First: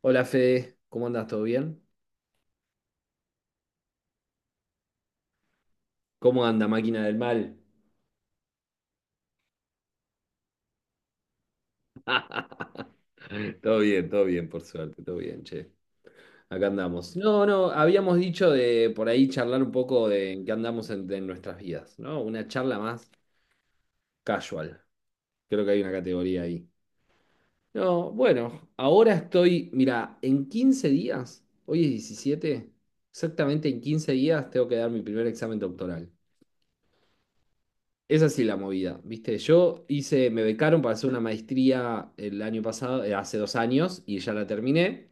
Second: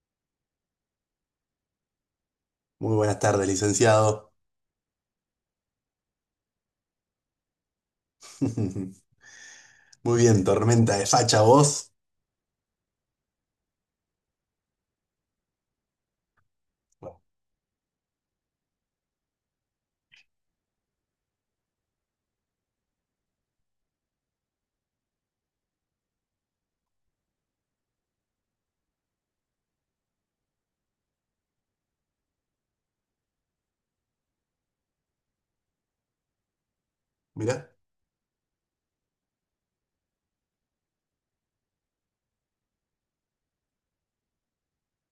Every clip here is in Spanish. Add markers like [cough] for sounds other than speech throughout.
Hola Fede, ¿cómo andas? ¿Todo bien? Muy buenas tardes, licenciado. ¿Cómo anda, máquina del mal? [laughs] Muy bien, tormenta de facha vos. [laughs] Todo bien, por suerte, todo bien, che. Acá andamos. Bueno, No, no, habíamos dicho de por ahí charlar un poco de en qué andamos en nuestras vidas, ¿no? Una charla más casual. Creo que hay una categoría ahí. No, bueno, ahora estoy, mira, en 15 días, hoy es 17, exactamente en 15 días tengo que dar mi primer examen doctoral. mirá, Es así la movida, ¿viste? Yo hice, me becaron para hacer una maestría el año pasado, hace 2 años, y ya la terminé,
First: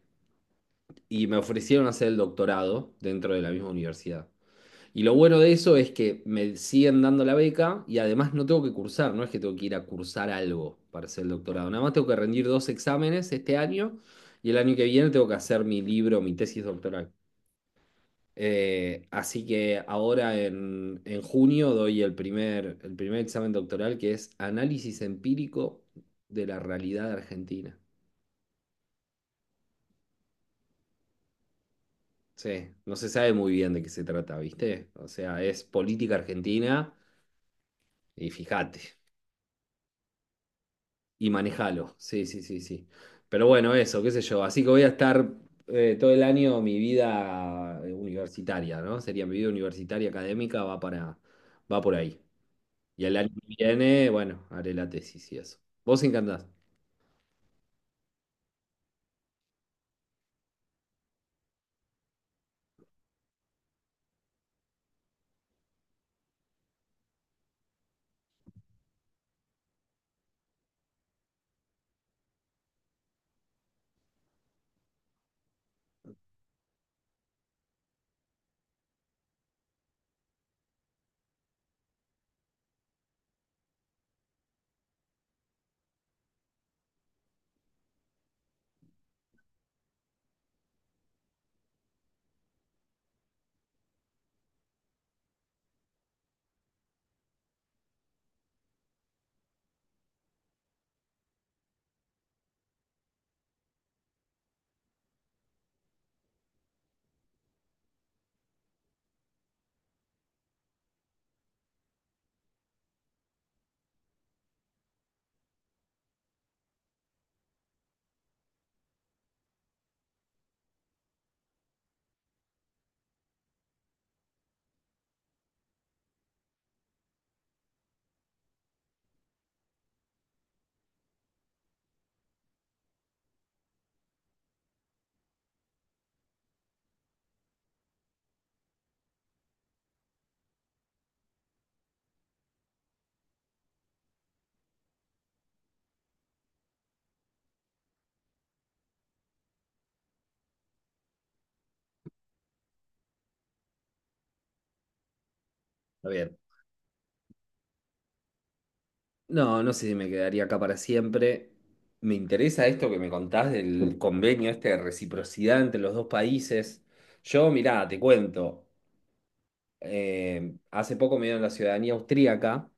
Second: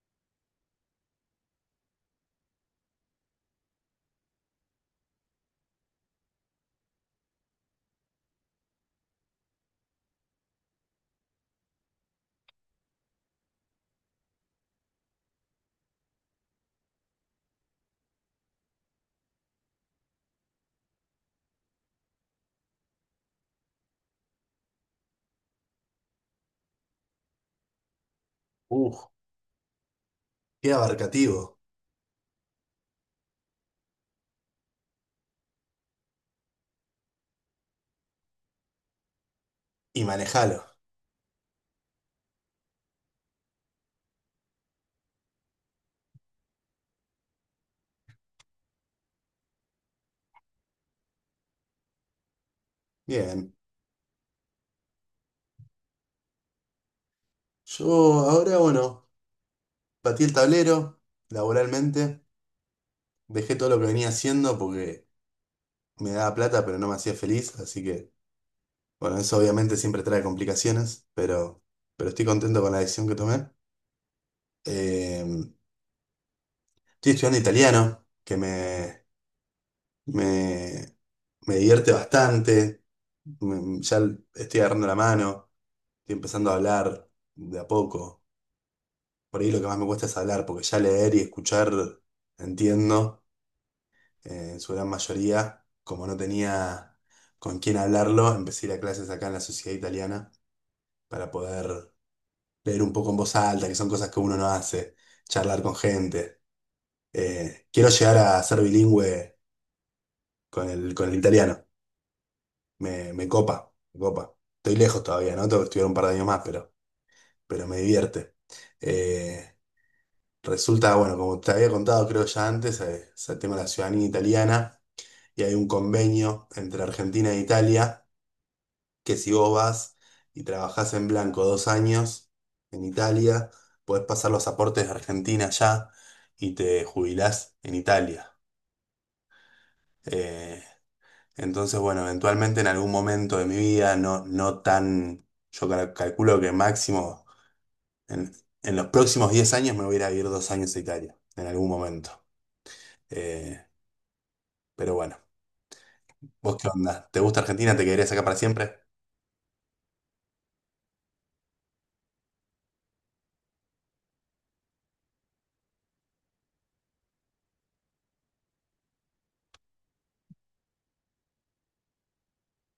y me ofrecieron hacer el doctorado dentro de la misma universidad. Y lo bueno de eso es que me siguen dando la beca y además no tengo que cursar, no es que tengo que ir a cursar algo para hacer el doctorado, nada más tengo que rendir dos exámenes este año y el año que viene tengo que hacer mi libro, mi tesis doctoral. Así que ahora en junio doy el primer examen doctoral que es Análisis Empírico de la Realidad Argentina. uh, qué abarcativo. Sí, no se sabe muy bien de qué se trata, ¿viste? O sea, es política argentina y fíjate, Y manejalo. y manejalo. Sí, sí, sí, sí. Pero bueno, eso, qué sé yo. Así que voy a estar todo el año mi vida universitaria, ¿no? Sería mi vida universitaria académica, va por ahí. Y el año Bien. que viene, bueno, haré la tesis y eso. ¿Vos encantás? Yo ahora, bueno, batí el tablero laboralmente. Dejé todo lo que venía haciendo porque me daba plata, pero no me hacía feliz. Así que, bueno, eso obviamente siempre trae complicaciones, pero estoy contento con la decisión que tomé. Eh, estoy estudiando italiano, que me, me divierte bastante. Ya estoy agarrando la mano, estoy empezando a hablar de a poco. Por ahí lo que más me cuesta es hablar, porque ya leer y escuchar entiendo en su gran mayoría. Como no tenía con quién hablarlo, empecé a ir a clases acá en la Sociedad Italiana para poder leer un poco en voz alta, que son cosas que uno no hace, charlar con gente. Quiero llegar a ser bilingüe con el italiano. Me copa, me copa. Estoy lejos todavía, ¿no? Tengo que estudiar un par de años más, pero me divierte. Eh, resulta, bueno, como te había contado creo ya antes, es el tema de la ciudadanía italiana y hay un convenio entre Argentina e Italia que si vos vas y trabajás en blanco 2 años en Italia, podés pasar los aportes de Argentina ya y te jubilás en Italia. Eh, entonces, bueno, eventualmente en algún momento de mi vida, no, no tan, yo calculo que máximo En, en los próximos 10 años me voy a ir a vivir 2 años a Italia, en algún momento. Eh, pero bueno, Está bien. ¿vos qué onda? ¿Te gusta Argentina? ¿Te quedarías acá para siempre? No, no sé si me quedaría acá para siempre. Me interesa esto que me contás del convenio este de reciprocidad entre los dos países. Yo, mirá, te cuento. Hace poco me dieron la ciudadanía austríaca.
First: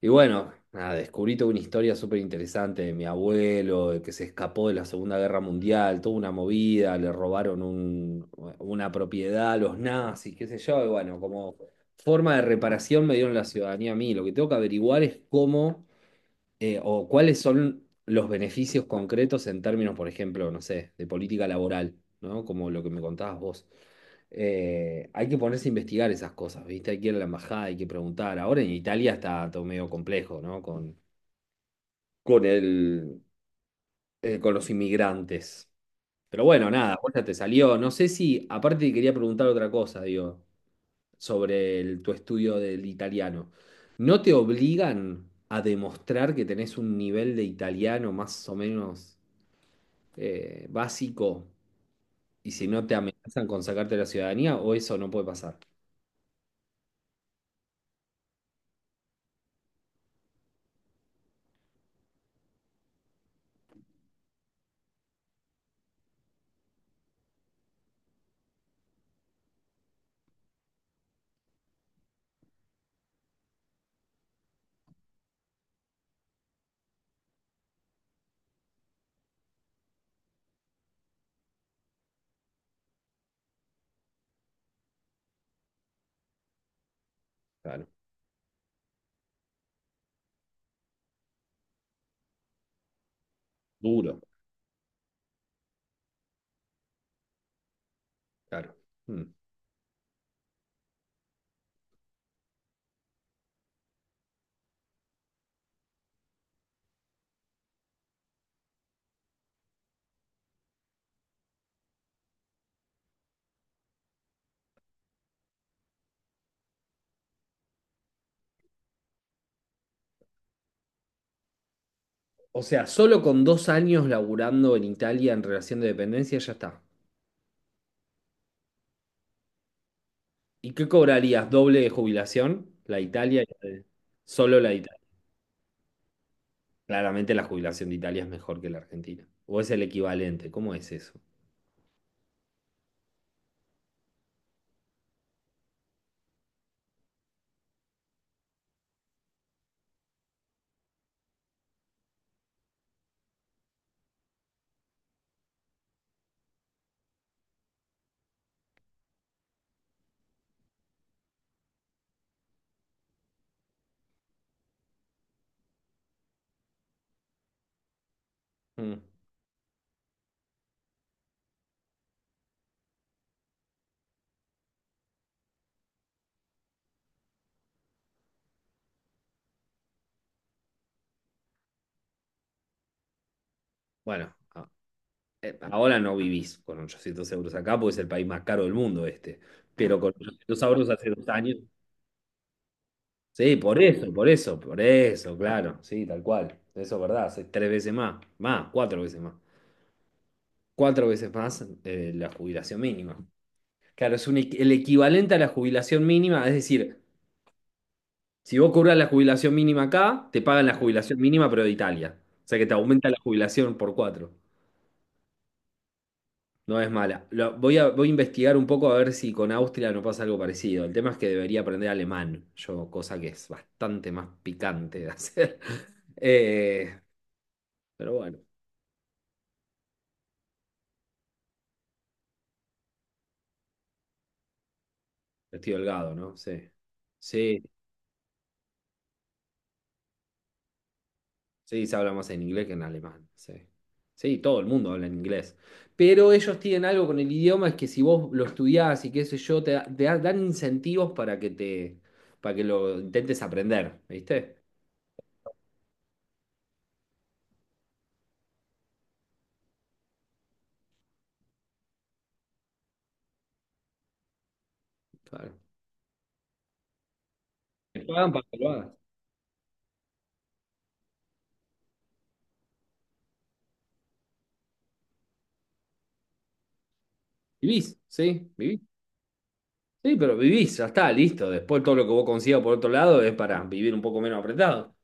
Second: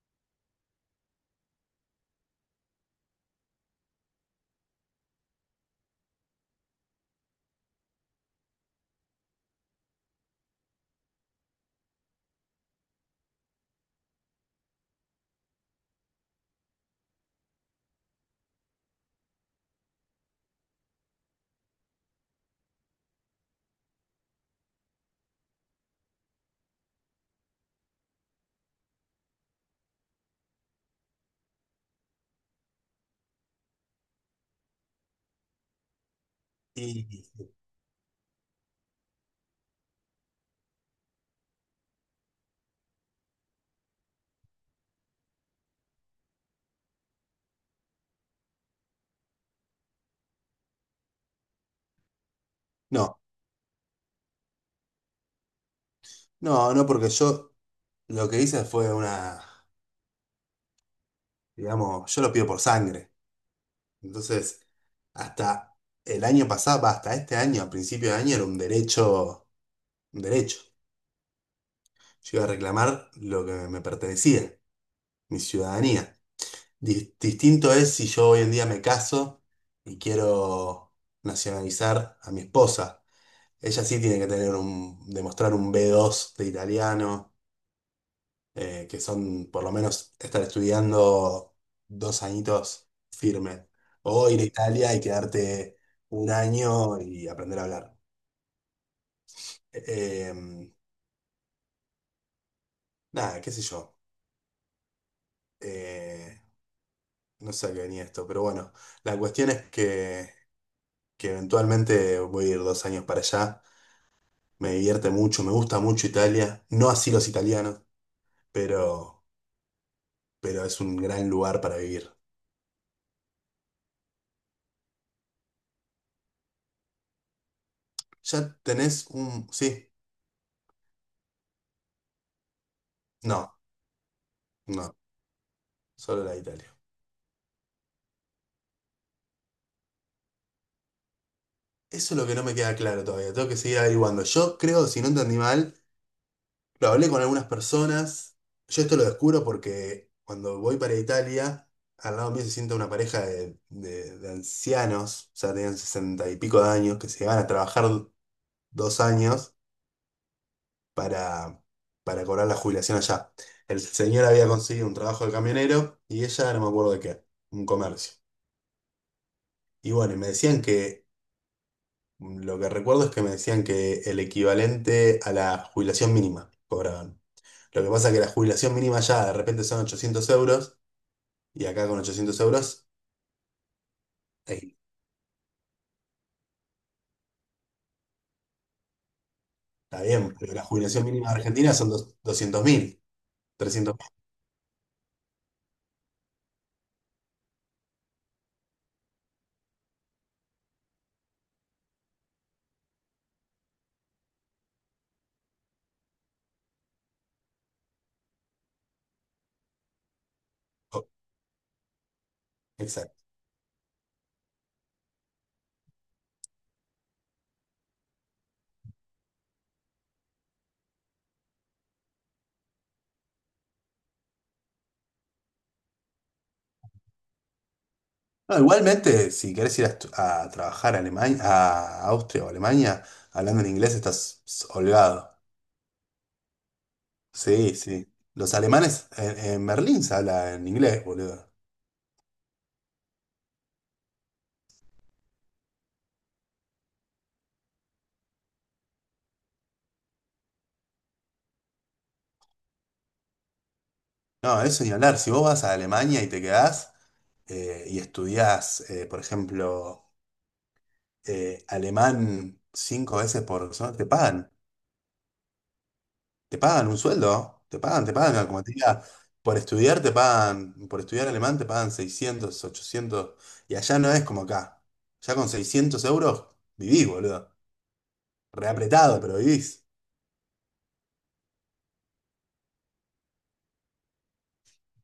Y bueno, nada, descubrí toda una historia súper interesante de mi abuelo, de que se escapó de la Segunda Guerra Mundial, toda una movida, le robaron una propiedad a los nazis, qué sé yo, y bueno, como forma de reparación me dieron la ciudadanía a mí. Lo que tengo que averiguar es cómo o cuáles son los beneficios concretos en términos, por ejemplo, no sé, de política laboral, ¿no? Como lo que me contabas vos. Hay que ponerse a investigar esas cosas, ¿viste? Hay que ir a la embajada, hay que preguntar. Ahora en Italia está todo medio complejo, ¿no? Con el, con los inmigrantes. Pero bueno, nada, vos ya Y te salió. No sé si, aparte te quería preguntar otra cosa, digo sobre tu estudio del italiano, ¿no te obligan a demostrar que tenés un nivel de italiano más o menos básico y si no te no, amenazan con sacarte la ciudadanía o eso no puede pasar? no, no, porque yo lo que hice fue una, digamos, yo lo pido por sangre. Entonces, hasta el año pasado, va, hasta este año, a principio de año, era un derecho, un derecho. Yo iba a reclamar lo que me pertenecía, mi ciudadanía. Distinto es si yo hoy en día me caso y quiero nacionalizar a mi esposa. Ella sí tiene que tener demostrar un B2 de italiano, Claro, que son por lo menos estar estudiando 2 añitos firme. duro, O ir a Italia y quedarte un año y aprender a hablar. claro. Mm. Eh, em, nada, qué sé yo. Eh, no sé a qué venía esto, pero bueno, la cuestión es que eventualmente voy a ir 2 años para allá. Me divierte mucho, me gusta mucho Italia. No así los italianos, pero, pero es un gran lugar para vivir. O sea, solo con 2 años laburando en Italia en relación de dependencia ya está. ¿Ya tenés un? Sí, ¿Y qué cobrarías? ¿Doble de jubilación? La Italia, no, solo la de no, Italia. solo la de Italia. Claramente la jubilación de Italia es mejor que la Argentina. ¿O es el equivalente? ¿Cómo es eso? Eso es lo que no me queda claro todavía. Tengo que seguir averiguando. Yo creo, si no entendí mal, lo hablé con algunas personas. Yo esto lo descubro porque cuando voy para Italia, al lado mío se sienta una pareja de ancianos, o sea, tenían sesenta y pico de años, que se van a trabajar 2 años para, para cobrar la jubilación allá. El señor había conseguido un trabajo de camionero y ella no me acuerdo de qué, un comercio. Mm. Y bueno, y me decían que, lo que recuerdo es que me decían que el equivalente a la jubilación mínima cobraban. Lo que pasa es que la jubilación mínima ya de repente son 800 euros y acá con 800 euros, Bueno, eh, ahora no vivís con 800 euros acá porque es el país más caro del mundo este. Pero está con bien, pero 800 la euros jubilación hace dos mínima de años. Argentina son dos 200.000 Sí, por 300 eso, por eso, por eso, claro. Sí, tal cual. Eso es verdad. Hace tres veces más. Más, cuatro veces más. Cuatro veces más la jubilación mínima. Claro, es el equivalente a la jubilación mínima. Es decir, si vos cobras la jubilación mínima acá, te pagan la 300.000. jubilación mínima, pero de Italia. O sea que te aumenta la jubilación por cuatro. No es mala. Voy a investigar un poco a ver si con Austria no pasa algo parecido. El tema es que debería aprender alemán, yo, cosa que es bastante más picante de hacer. [laughs] Eh, pero bueno, No, igualmente, si querés ir a trabajar a Alemania, a Austria o Alemania, hablando en inglés estás holgado. estoy holgado, ¿no? Sí. Sí, Sí, sí. Los alemanes en Berlín se habla en inglés, boludo. sí, se habla más en inglés que en alemán. Sí. Sí, todo el mundo habla en inglés. Pero ellos tienen algo con el idioma, es que si vos lo estudiás y qué sé yo, te dan incentivos para que lo intentes aprender, ¿viste? No, eso ni hablar. Si vos vas a Alemania y te quedás y estudiás, por ejemplo, alemán 5 veces por semana, te pagan. Claro. Te pagan un sueldo, te Te pagan, te pagan para pagan, que como lo te hagas. diga, por estudiar te pagan, por estudiar alemán te pagan 600 800 y allá no es como acá. Ya con 600 euros vivís, boludo. Vivís. Reapretado, pero vivís. Sí, pero vivís, ya está, listo. Después todo lo que vos consigas por otro lado es para vivir un poco menos apretado.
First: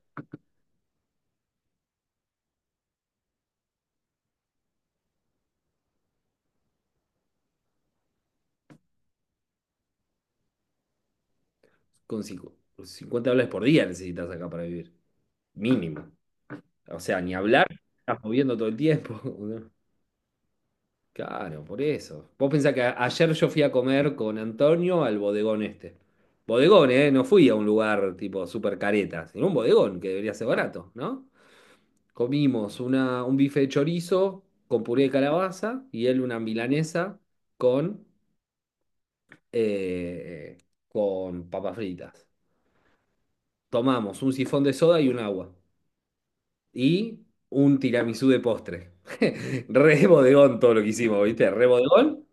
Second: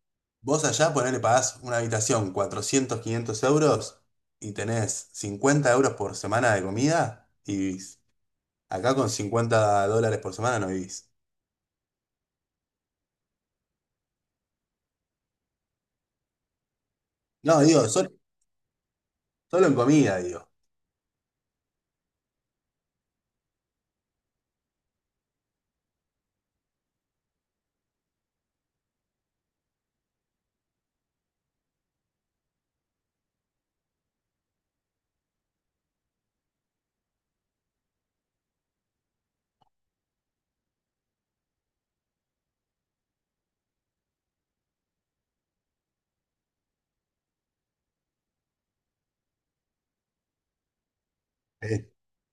Vos allá ponele, pagás una habitación 400 500 euros y tenés 50 euros por semana de comida y vivís. Acá con $50 por semana no vivís. Con cincu- 50 dólares por día necesitas acá para vivir. Mínimo. O sea, ni No, hablar, digo, sol- estás moviendo todo el tiempo. solo, [laughs] en comida, digo. Claro, por eso. Vos pensás que ayer yo fui a comer con Antonio al bodegón este. Bodegón, ¿eh? No fui a un lugar tipo super careta, sino un bodegón que debería ser barato, ¿no? Comimos un bife de chorizo con puré de calabaza y él una milanesa con, eh, con papas fritas. Tomamos un sifón de soda y un agua. Y un tiramisú de postre. [laughs] Re bodegón todo lo que hicimos, ¿viste? Re Eh, bodegón.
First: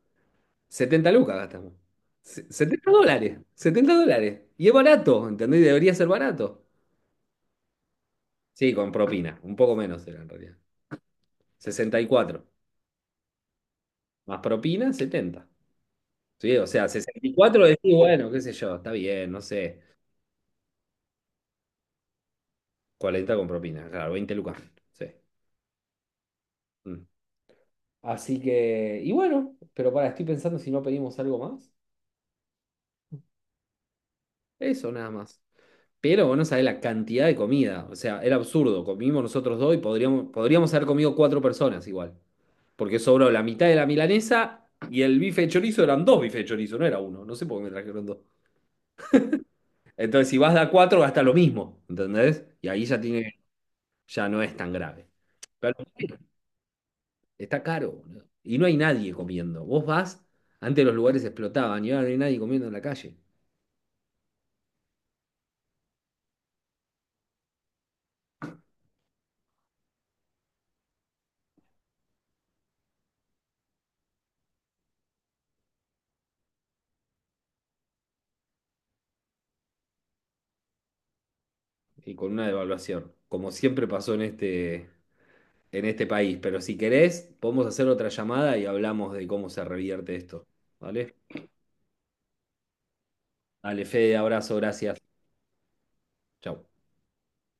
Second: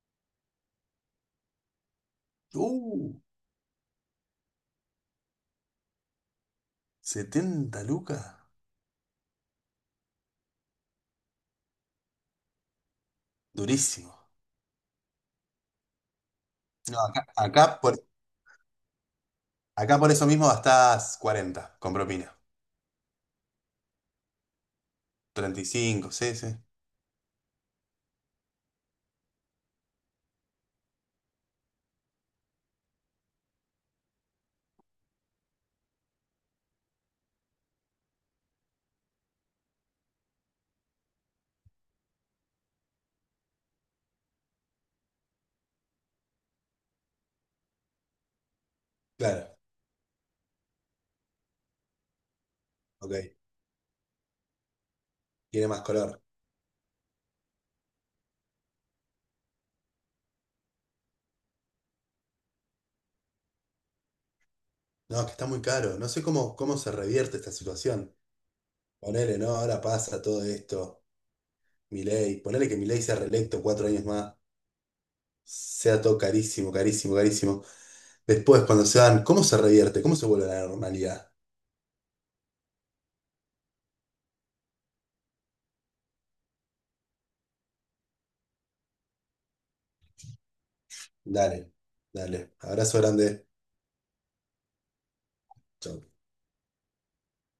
70 lucas gastamos. 70 uh, dólares. 70 dólares. Y es barato, ¿entendés? Debería ser barato. 70 lucas. Sí, con propina. Un poco menos era en realidad. 64. Durísimo. Más propina, 70. Sí, o sea, No, acá, 64 acá decís, por, bueno, qué sé yo, está bien, no sé. acá por eso mismo gastás 40 con propina. 40 con propina, claro, 20 lucas. Sí. 35 sí, sí. Mm. Así que, y bueno, pero estoy pensando si no pedimos algo más. Eso nada más. Pero vos no sabés la cantidad de comida. O sea, era absurdo. Comimos nosotros dos y podríamos haber comido cuatro personas igual. Porque sobró la mitad de la milanesa y el bife de chorizo eran dos bifes de chorizo, no era uno. No sé por qué me trajeron dos. Claro, Entonces, si vas de a cuatro, gasta lo mismo. ¿Entendés? Y ahí ya ok. tiene, ya no es tan grave. Tiene más color. Está caro, boludo. Y no hay nadie comiendo. Vos vas, antes los lugares explotaban y ahora no hay nadie comiendo en la calle. No, es que está muy caro. No sé cómo se revierte esta situación. Ponele, ¿no? Ahora pasa todo esto. Milei. Ponele que Milei sea reelecto 4 años más. Sea todo carísimo, carísimo, carísimo. Después, cuando se dan, ¿cómo se revierte? ¿Cómo se vuelve a la normalidad? Y con una devaluación, como siempre pasó en este país. Pero si querés, podemos hacer otra llamada y hablamos de cómo se revierte esto. ¿Vale? Dale, dale. Abrazo grande. Dale, Fede, abrazo, gracias. Chau. Chau.